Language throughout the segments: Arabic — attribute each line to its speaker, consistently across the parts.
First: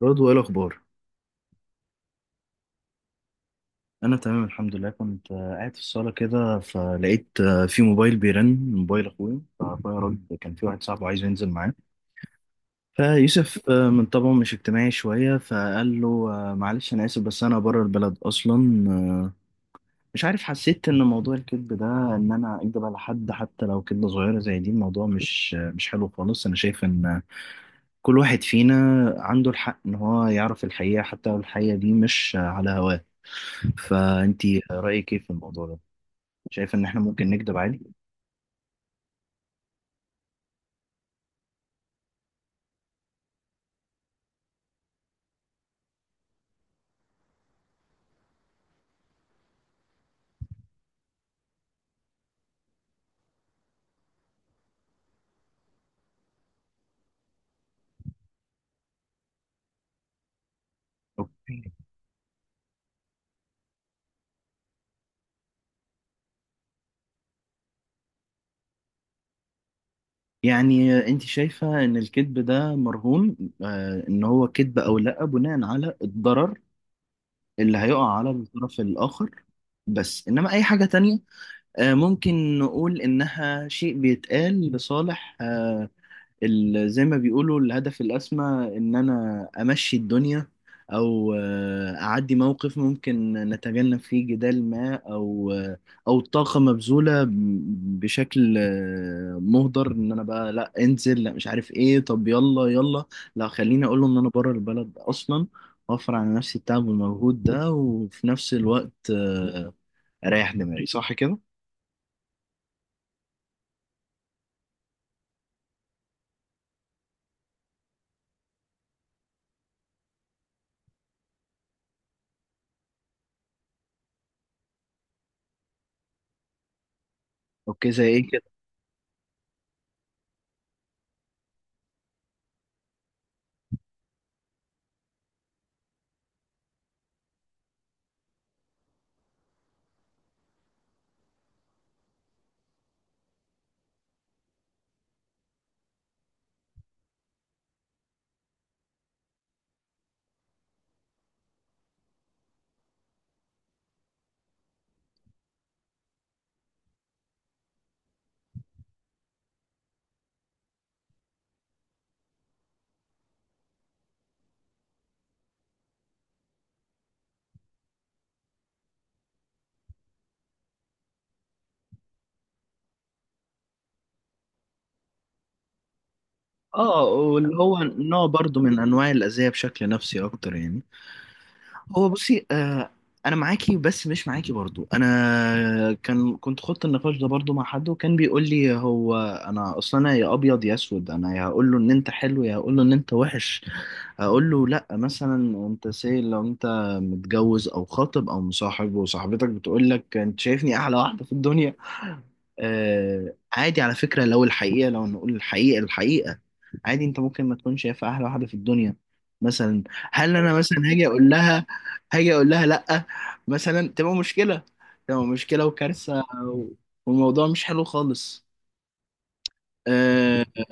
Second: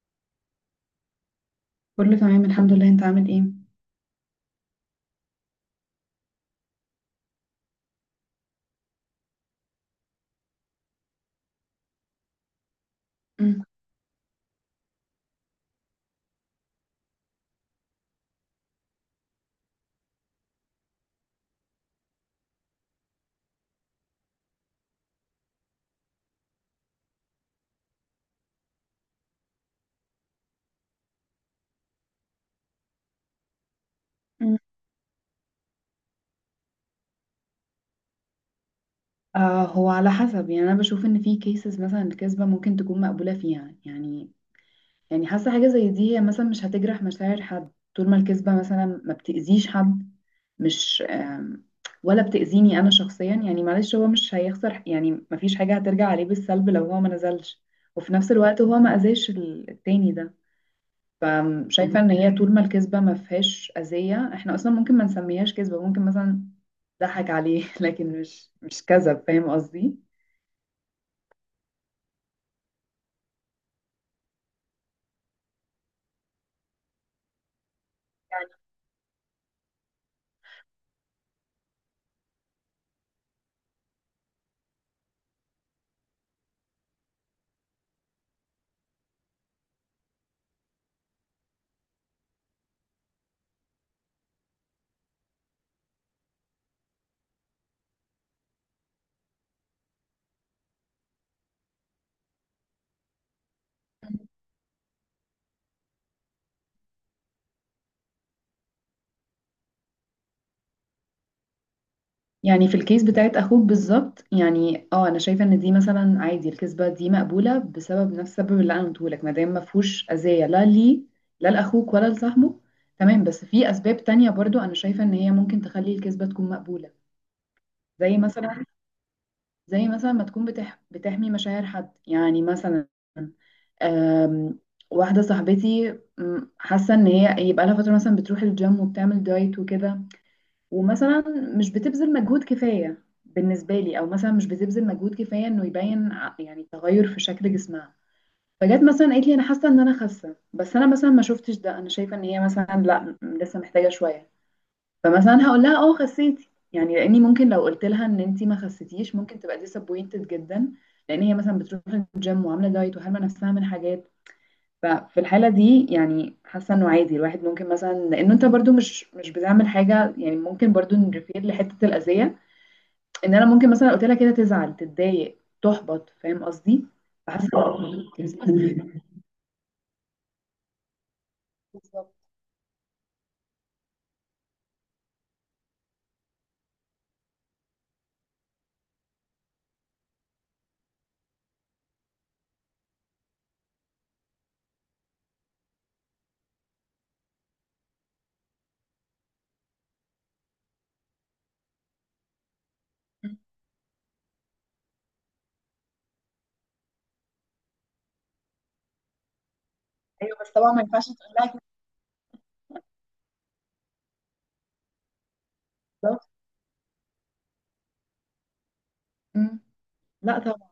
Speaker 1: برضو ايه الاخبار؟
Speaker 2: كله تمام الحمد لله، انت عامل ايه؟
Speaker 1: انا تمام الحمد لله. كنت قاعد في الصاله كده، فلقيت في موبايل بيرن. موبايل اخويا، فاخويا راجل كان في واحد صاحبه عايز ينزل معاه.
Speaker 2: مم.
Speaker 1: فيوسف من طبعه مش اجتماعي شويه، فقال له معلش انا اسف، بس انا بره البلد اصلا. مش عارف، حسيت ان موضوع الكذب ده، ان انا اكذب على حد حتى لو كذبه صغيره زي دي، الموضوع مش مش حلو خالص. انا شايف ان كل واحد فينا عنده الحق ان هو يعرف الحقيقة، حتى لو الحقيقة دي مش على هواه.
Speaker 2: مم.
Speaker 1: فانتي رأيك ايه في الموضوع ده؟ شايفة ان احنا ممكن نكذب عادي؟
Speaker 2: آه، هو على حسب. يعني انا بشوف ان في كيسز مثلا الكذبة ممكن تكون مقبولة فيها. يعني حاسة حاجة زي دي، هي مثلا مش هتجرح مشاعر حد، طول ما الكذبة مثلا ما بتأذيش حد، مش ولا بتأذيني انا شخصيا. يعني معلش هو مش هيخسر، يعني مفيش حاجة هترجع عليه بالسلب لو هو ما نزلش، وفي نفس الوقت هو ما اذاش التاني ده.
Speaker 1: اوكي.
Speaker 2: فشايفة ان هي طول ما الكذبة ما فيهاش أذية احنا اصلا ممكن ما نسميهاش كذبة، ممكن مثلا ضحك عليه لكن مش كذب، فاهم قصدي؟
Speaker 1: يعني انت شايفة ان الكذب ده مرهون، آه، ان هو كذب او لا، بناء على الضرر اللي هيقع على الطرف الاخر، بس انما اي حاجة تانية آه ممكن نقول انها شيء بيتقال لصالح زي ما بيقولوا الهدف الأسمى، إن أنا أمشي الدنيا أو أعدي موقف ممكن نتجنب فيه جدال ما، أو أو طاقة مبذولة بشكل مهدر. إن أنا بقى لا انزل، لا مش عارف إيه، طب يلا يلا، لا خليني أقول له إن أنا بره البلد أصلا، أوفر على نفسي التعب والمجهود ده، وفي نفس الوقت أريح دماغي. صح كده؟
Speaker 2: يعني في الكيس بتاعت اخوك بالظبط. يعني اه، انا شايفه ان دي مثلا عادي، الكذبه دي مقبوله بسبب نفس السبب اللي انا قلته لك، ما دام ما فيهوش اذيه، لا ليه، لا لاخوك ولا لصاحبه، تمام. بس في اسباب تانية برضو انا شايفه ان هي ممكن تخلي الكذبه تكون مقبوله.
Speaker 1: أوكي، زي
Speaker 2: زي
Speaker 1: إيه؟
Speaker 2: مثلا، زي مثلا ما تكون بتحمي مشاعر حد، يعني مثلا أم... واحدة صاحبتي، حاسة ان هي يبقى لها فترة مثلا بتروح الجيم وبتعمل دايت وكده، ومثلا مش بتبذل مجهود كفاية بالنسبة لي، او مثلا مش بتبذل مجهود كفاية انه يبين يعني تغير في شكل جسمها. فجت مثلا قالت لي، انا حاسة ان انا خاسة، بس انا مثلا ما شفتش ده، انا شايفة ان هي مثلا لا، لسه محتاجة شوية. فمثلا هقول لها اه خسيتي، يعني لاني ممكن لو قلت لها ان انت ما خسيتيش ممكن تبقى ديسابوينتد جدا، لان هي مثلا بتروح الجيم وعامله دايت وحارمه نفسها من حاجات. ففي الحاله دي يعني حاسه انه عادي الواحد ممكن مثلا، لانه انت برضو مش بتعمل حاجه، يعني ممكن برضو نريفير لحته الاذيه، ان انا ممكن مثلا قلت لها كده تزعل تتضايق تحبط، فاهم قصدي؟
Speaker 1: اه،
Speaker 2: فحاسه
Speaker 1: واللي هو نوع برضو من انواع الاذيه، بشكل نفسي اكتر يعني. هو
Speaker 2: بالظبط.
Speaker 1: بصي، آه، انا معاكي بس مش معاكي برضو. انا كنت خدت النقاش ده برضو مع حد، وكان بيقول لي هو، انا اصلا انا يا ابيض يا اسود، انا يا هقول له ان انت حلو يا هقول له ان انت وحش. هقول له لا مثلا، انت سي، لو انت متجوز او خاطب او مصاحب، وصاحبتك بتقول لك انت شايفني احلى واحده في الدنيا، آه، عادي على فكره، لو الحقيقه، لو نقول الحقيقه الحقيقه، عادي انت ممكن ما تكونش شايف احلى واحده في الدنيا مثلا. هل
Speaker 2: ايوه بس
Speaker 1: انا
Speaker 2: طبعا
Speaker 1: مثلا
Speaker 2: ما ينفعش
Speaker 1: هاجي اقول
Speaker 2: تقول لها كده.
Speaker 1: لها، هاجي اقول لها لا مثلا؟ تبقى مشكله، تبقى مشكله
Speaker 2: بالظبط.
Speaker 1: وكارثه والموضوع مش حلو خالص.
Speaker 2: مم. لا
Speaker 1: آه،
Speaker 2: طبعا.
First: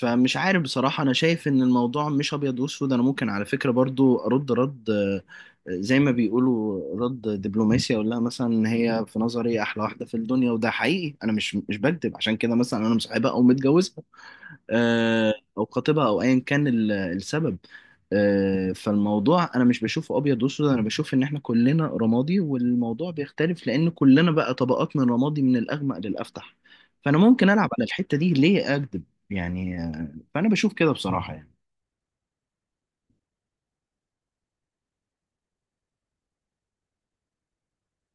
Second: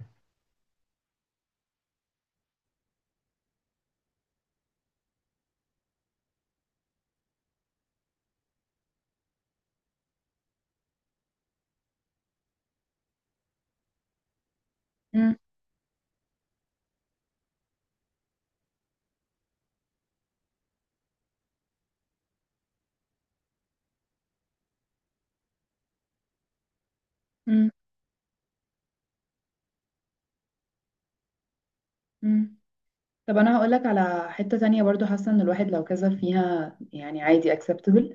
Speaker 1: فمش عارف بصراحة، أنا شايف إن الموضوع مش أبيض وأسود. أنا ممكن على فكرة برضو أرد رد زي ما بيقولوا رد دبلوماسي، أقول لها مثلا إن هي في نظري أحلى واحدة في الدنيا، وده حقيقي، أنا مش بكذب، عشان كده مثلا أنا مصاحبها أو متجوزها
Speaker 2: مم.
Speaker 1: أو خطيبها أو أيا كان السبب. فالموضوع أنا مش بشوفه أبيض وأسود، أنا بشوف إن إحنا كلنا رمادي، والموضوع بيختلف لأن كلنا بقى طبقات من رمادي، من الأغمق للأفتح. فأنا ممكن ألعب
Speaker 2: مم.
Speaker 1: على الحتة دي، ليه أكذب يعني؟ فانا بشوف كده بصراحه يعني.
Speaker 2: مم. طب انا هقولك على حتة تانية برضو، حاسة ان الواحد لو كذب فيها يعني عادي acceptable.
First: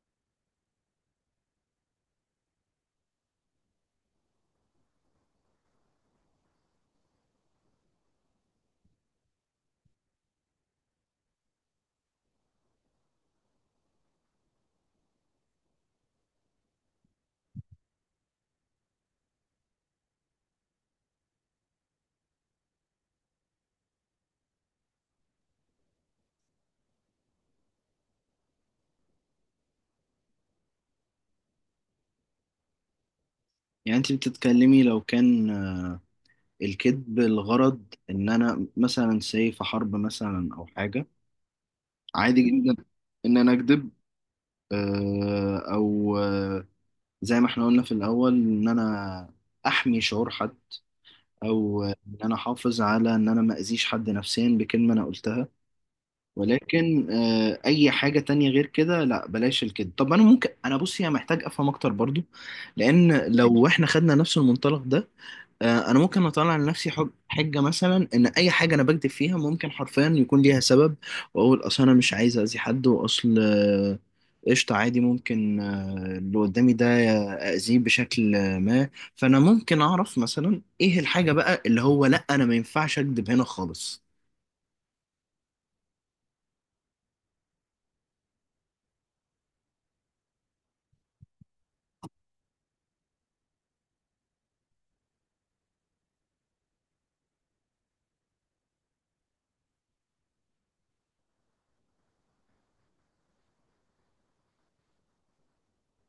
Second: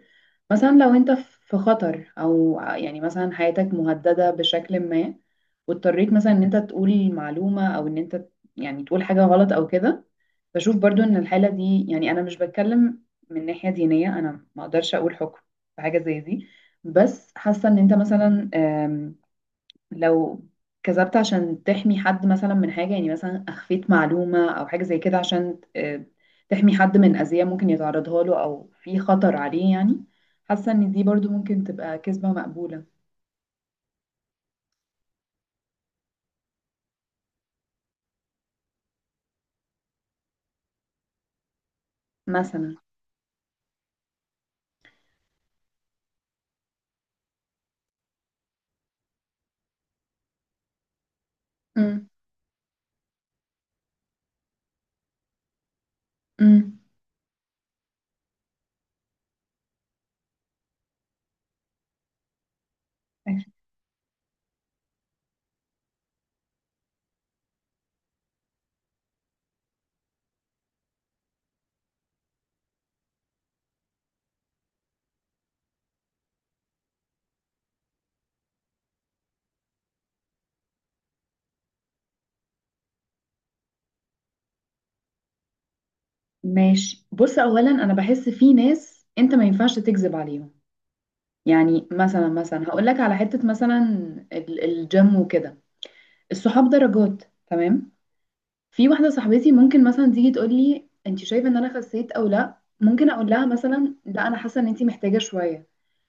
Speaker 2: مثلا لو انت في خطر، او يعني مثلا حياتك مهددة بشكل ما، واضطريت مثلا ان انت تقول معلومة، او ان انت يعني تقول حاجة غلط او كده، بشوف برضو ان الحالة دي، يعني انا مش بتكلم من ناحية دينية، انا ما اقدرش اقول حكم في حاجة زي دي، بس حاسة ان انت مثلا لو كذبت عشان تحمي حد مثلا من حاجة، يعني مثلا أخفيت معلومة أو حاجة زي كده عشان تحمي حد من أذية ممكن يتعرضها له أو في خطر عليه، يعني حاسة إن دي برضو ممكن تبقى كذبة مقبولة.
Speaker 1: يعني انت بتتكلمي لو كان الكذب الغرض ان انا مثلا ساي في حرب مثلا او حاجه، عادي
Speaker 2: مثلا.
Speaker 1: جدا ان انا اكذب، او زي ما احنا قلنا في الاول، ان انا احمي شعور حد، او
Speaker 2: مم.
Speaker 1: ان انا احافظ على ان انا ما اذيش حد نفسيا بكلمه انا قلتها.
Speaker 2: مم.
Speaker 1: ولكن اي حاجه تانية غير كده، لا بلاش الكذب. طب انا ممكن، انا بصي انا محتاج افهم اكتر برضو. لان لو احنا خدنا نفس المنطلق ده، انا ممكن اطلع لنفسي حجه مثلا، ان اي حاجه انا بكذب فيها ممكن حرفيا يكون ليها سبب، واقول اصل انا مش عايز اذي حد، واصل قشطه عادي، ممكن اللي قدامي ده اذيه بشكل ما. فانا ممكن اعرف مثلا ايه الحاجه بقى اللي هو لا، انا ما ينفعش اكذب هنا خالص.
Speaker 2: ماشي، بص، أولا أنا بحس في ناس أنت ما ينفعش تكذب عليهم. يعني مثلا، مثلا هقول لك على حتة مثلا الجيم وكده. الصحاب درجات، تمام. في واحدة صاحبتي ممكن مثلا تيجي تقول لي، انت شايفة ان انا خسيت او لا، ممكن اقول لها مثلا لا، انا حاسة ان انت محتاجة شوية.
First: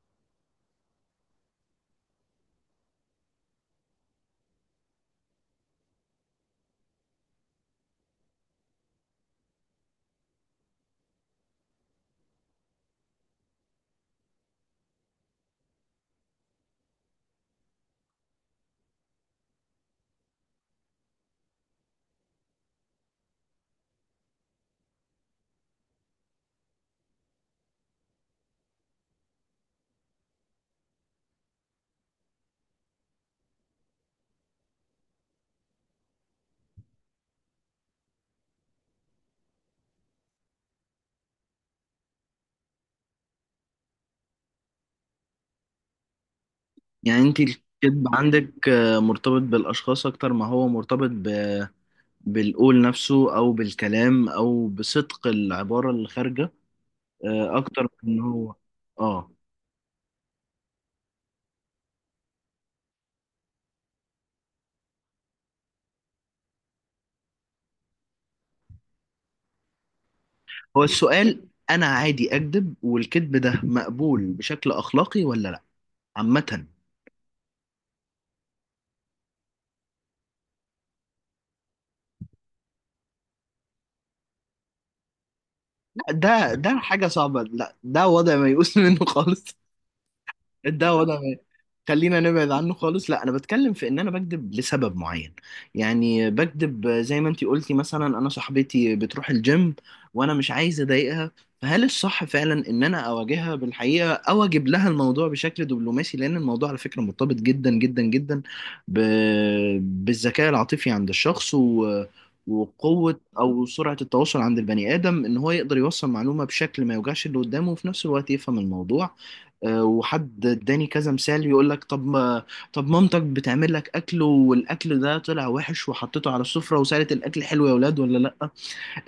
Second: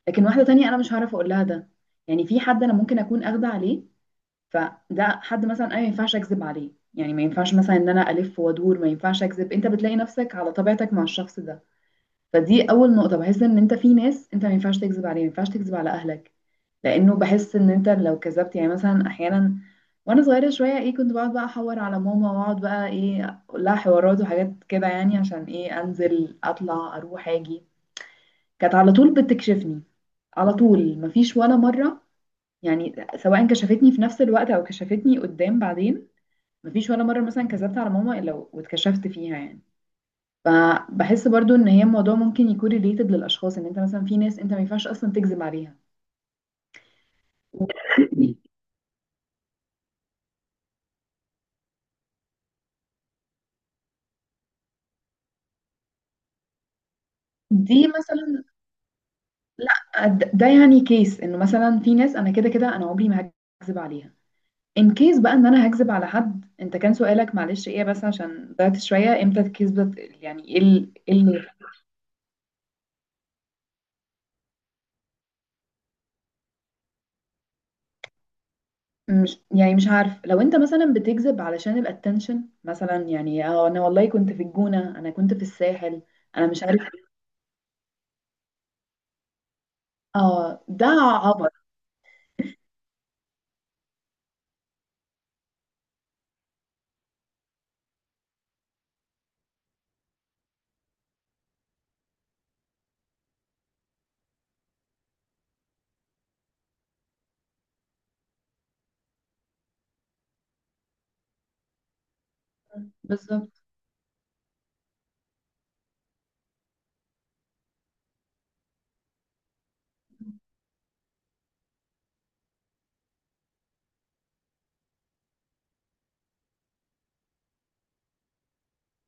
Speaker 2: لكن واحدة تانية انا مش هعرف اقول لها ده، يعني في حد انا ممكن اكون اخده عليه، فده حد مثلا انا ما ينفعش اكذب عليه، يعني ما ينفعش مثلا ان انا الف وادور، ما ينفعش اكذب، انت بتلاقي نفسك على طبيعتك مع الشخص ده. فدي اول نقطه، بحس ان انت في ناس انت ما ينفعش تكذب عليه، ما ينفعش تكذب على اهلك. لانه بحس ان انت لو كذبت، يعني مثلا احيانا وانا صغيره شويه ايه كنت بقعد بقى احور على ماما، واقعد بقى ايه اقول لها حوارات وحاجات كده يعني عشان ايه انزل اطلع اروح اجي، كانت على طول بتكشفني. على طول مفيش ولا مره، يعني سواء كشفتني في نفس الوقت او كشفتني قدام بعدين. مفيش ولا مره مثلا كذبت على ماما الا واتكشفت فيها، يعني. فبحس برضو ان هي الموضوع ممكن يكون ريليتد للاشخاص، ان انت مثلا في ناس انت ما ينفعش اصلا تكذب عليها.
Speaker 1: يعني انت الكذب عندك مرتبط بالاشخاص اكتر ما هو مرتبط ب بالقول نفسه او بالكلام او بصدق العباره اللي خارجه،
Speaker 2: دي
Speaker 1: اكتر من إن
Speaker 2: مثلا،
Speaker 1: هو، اه.
Speaker 2: لا، ده يعني كيس انه مثلا في ناس انا كده كده انا عمري ما هكذب عليها. ان كيس بقى ان انا هكذب على حد، انت كان سؤالك معلش ايه، بس عشان ضيعت شويه، امتى الكذبه، يعني ايه،
Speaker 1: هو
Speaker 2: إيه اللي،
Speaker 1: السؤال، انا عادي اكذب والكذب ده مقبول بشكل اخلاقي ولا لا عامة؟
Speaker 2: مش، يعني مش عارف، لو انت مثلا بتكذب علشان الاتنشن مثلا، يعني اه انا والله كنت في الجونه، انا كنت في الساحل،
Speaker 1: لا،
Speaker 2: انا
Speaker 1: ده
Speaker 2: مش
Speaker 1: ده
Speaker 2: عارف.
Speaker 1: حاجة صعبة، لا ده وضع ما يقوس منه خالص.
Speaker 2: اه ده
Speaker 1: الدواء ده وضع
Speaker 2: عبط.
Speaker 1: خلينا نبعد عنه خالص. لا انا بتكلم في ان انا بكذب لسبب معين. يعني بكذب زي ما انتي قلتي مثلا، انا صاحبتي بتروح الجيم وانا مش عايز اضايقها، فهل الصح فعلا ان انا اواجهها بالحقيقه، او اجيب لها الموضوع بشكل دبلوماسي؟ لان الموضوع على فكره مرتبط جدا جدا جدا ب بالذكاء العاطفي عند الشخص و وقوة
Speaker 2: بالظبط.
Speaker 1: أو سرعة التواصل عند البني آدم، إن هو يقدر يوصل معلومة بشكل ما يوجعش اللي قدامه، وفي نفس الوقت يفهم الموضوع. وحد اداني كذا مثال، يقول لك طب ما، طب مامتك بتعمل لك اكل، والاكل ده طلع وحش، وحطيته على السفرة وسالت الاكل حلو يا ولاد ولا لا.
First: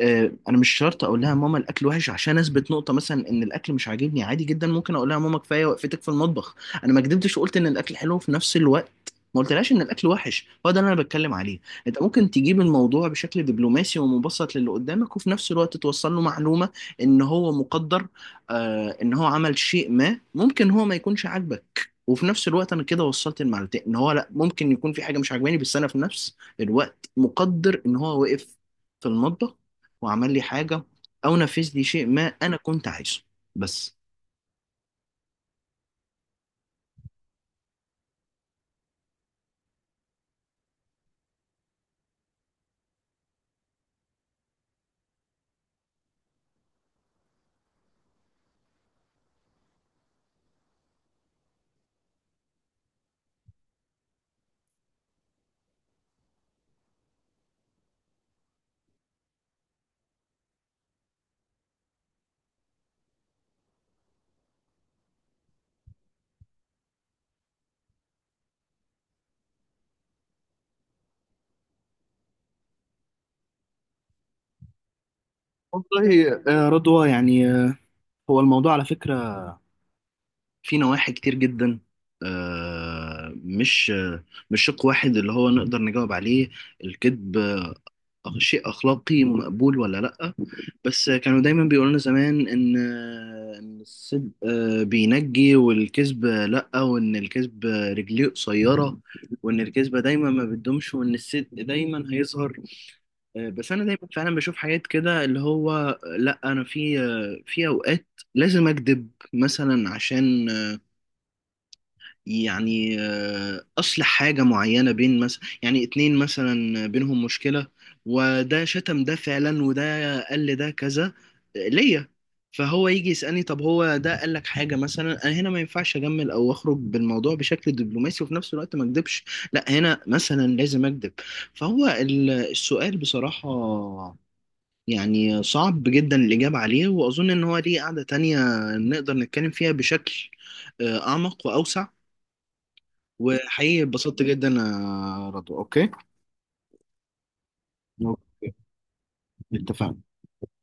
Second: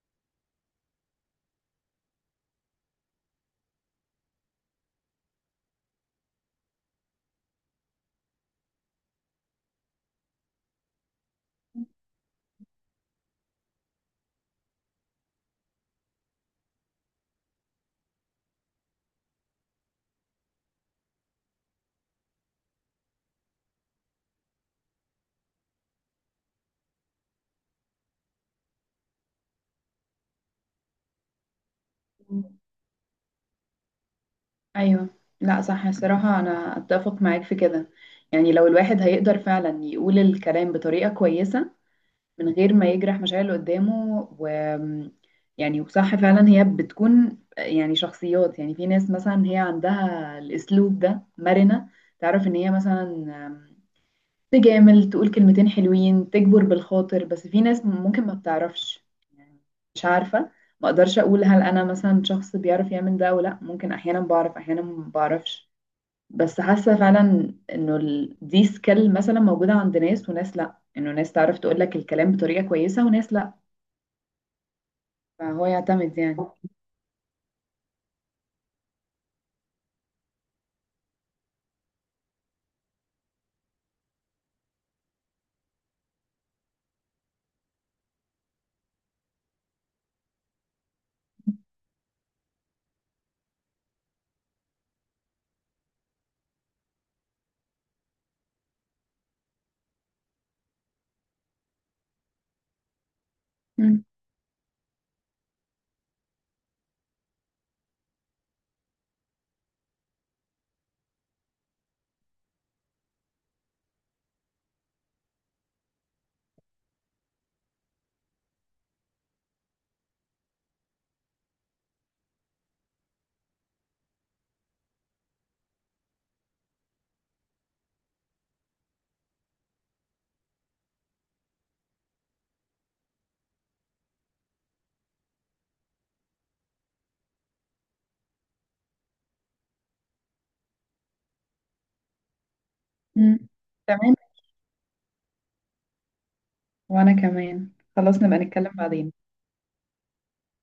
Speaker 1: انا مش شرط اقول لها ماما الاكل وحش، عشان اثبت نقطه مثلا ان الاكل مش عاجبني. عادي جدا ممكن اقول لها ماما كفايه وقفتك في المطبخ. انا ما كدبتش وقلت ان الاكل حلو، في نفس الوقت ما قلتلهاش ان الاكل وحش. هو ده اللي انا بتكلم عليه. انت ممكن تجيب الموضوع بشكل دبلوماسي ومبسط للي قدامك، وفي نفس الوقت توصل له معلومه ان هو مقدر، آه، ان هو عمل شيء ما ممكن هو ما يكونش عاجبك. وفي نفس الوقت انا كده وصلت المعلومتين، ان هو لا ممكن يكون في حاجه مش عاجباني، بس انا في نفس الوقت مقدر ان هو وقف في المطبخ وعمل لي حاجة، أو نفذ لي شيء ما أنا كنت عايزه. بس.
Speaker 2: ايوه. لا صح، الصراحه انا اتفق معاك في كده. يعني لو الواحد هيقدر فعلا يقول الكلام بطريقه كويسه من غير ما يجرح مشاعر اللي قدامه، و يعني، وصح فعلا، هي بتكون يعني شخصيات. يعني في ناس مثلا هي عندها الاسلوب ده، مرنه، تعرف ان هي مثلا تجامل، تقول كلمتين حلوين، تجبر بالخاطر، بس في ناس ممكن ما بتعرفش، يعني. مش عارفة، ما اقدرش اقول هل انا مثلا شخص بيعرف يعمل ده ولا لا، ممكن احيانا بعرف احيانا ما بعرفش. بس حاسة فعلا انه دي سكيل مثلا موجودة عند ناس، وناس لا، انه ناس تعرف تقول لك الكلام بطريقة كويسة، وناس لا. فهو يعتمد،
Speaker 1: والله
Speaker 2: يعني.
Speaker 1: رضوى يعني، هو الموضوع على فكرة في نواحي كتير جدا، مش مش شق واحد اللي هو نقدر نجاوب عليه. الكذب شيء أخلاقي مقبول ولا لأ؟ بس كانوا دايما بيقولوا لنا زمان إن إن الصدق بينجي والكذب لأ، وإن الكذب رجليه قصيرة، وإن الكذبة دايما ما بتدومش، وإن الصدق دايما هيظهر. بس انا
Speaker 2: مم.
Speaker 1: دايما فعلا بشوف حاجات كده، اللي هو لا انا في في اوقات لازم اكذب مثلا، عشان يعني اصلح حاجه معينه بين مثلا يعني اتنين مثلا بينهم مشكله، وده شتم ده فعلا، وده قال لي ده كذا ليا. فهو يجي يسالني طب هو ده قال لك حاجه مثلا؟ انا هنا ما ينفعش اجمل او اخرج بالموضوع بشكل دبلوماسي وفي نفس الوقت ما اكذبش. لا هنا مثلا لازم اكذب. فهو السؤال بصراحه يعني صعب جدا الإجابة عليه، وأظن إن هو ليه قعدة تانية نقدر نتكلم فيها بشكل أعمق وأوسع.
Speaker 2: مم.
Speaker 1: وحقيقي
Speaker 2: تمام.
Speaker 1: اتبسطت جدا يا رضوى، أوكي؟
Speaker 2: وانا كمان خلاص، نبقى
Speaker 1: أوكي،
Speaker 2: نتكلم بعدين.
Speaker 1: اتفقنا.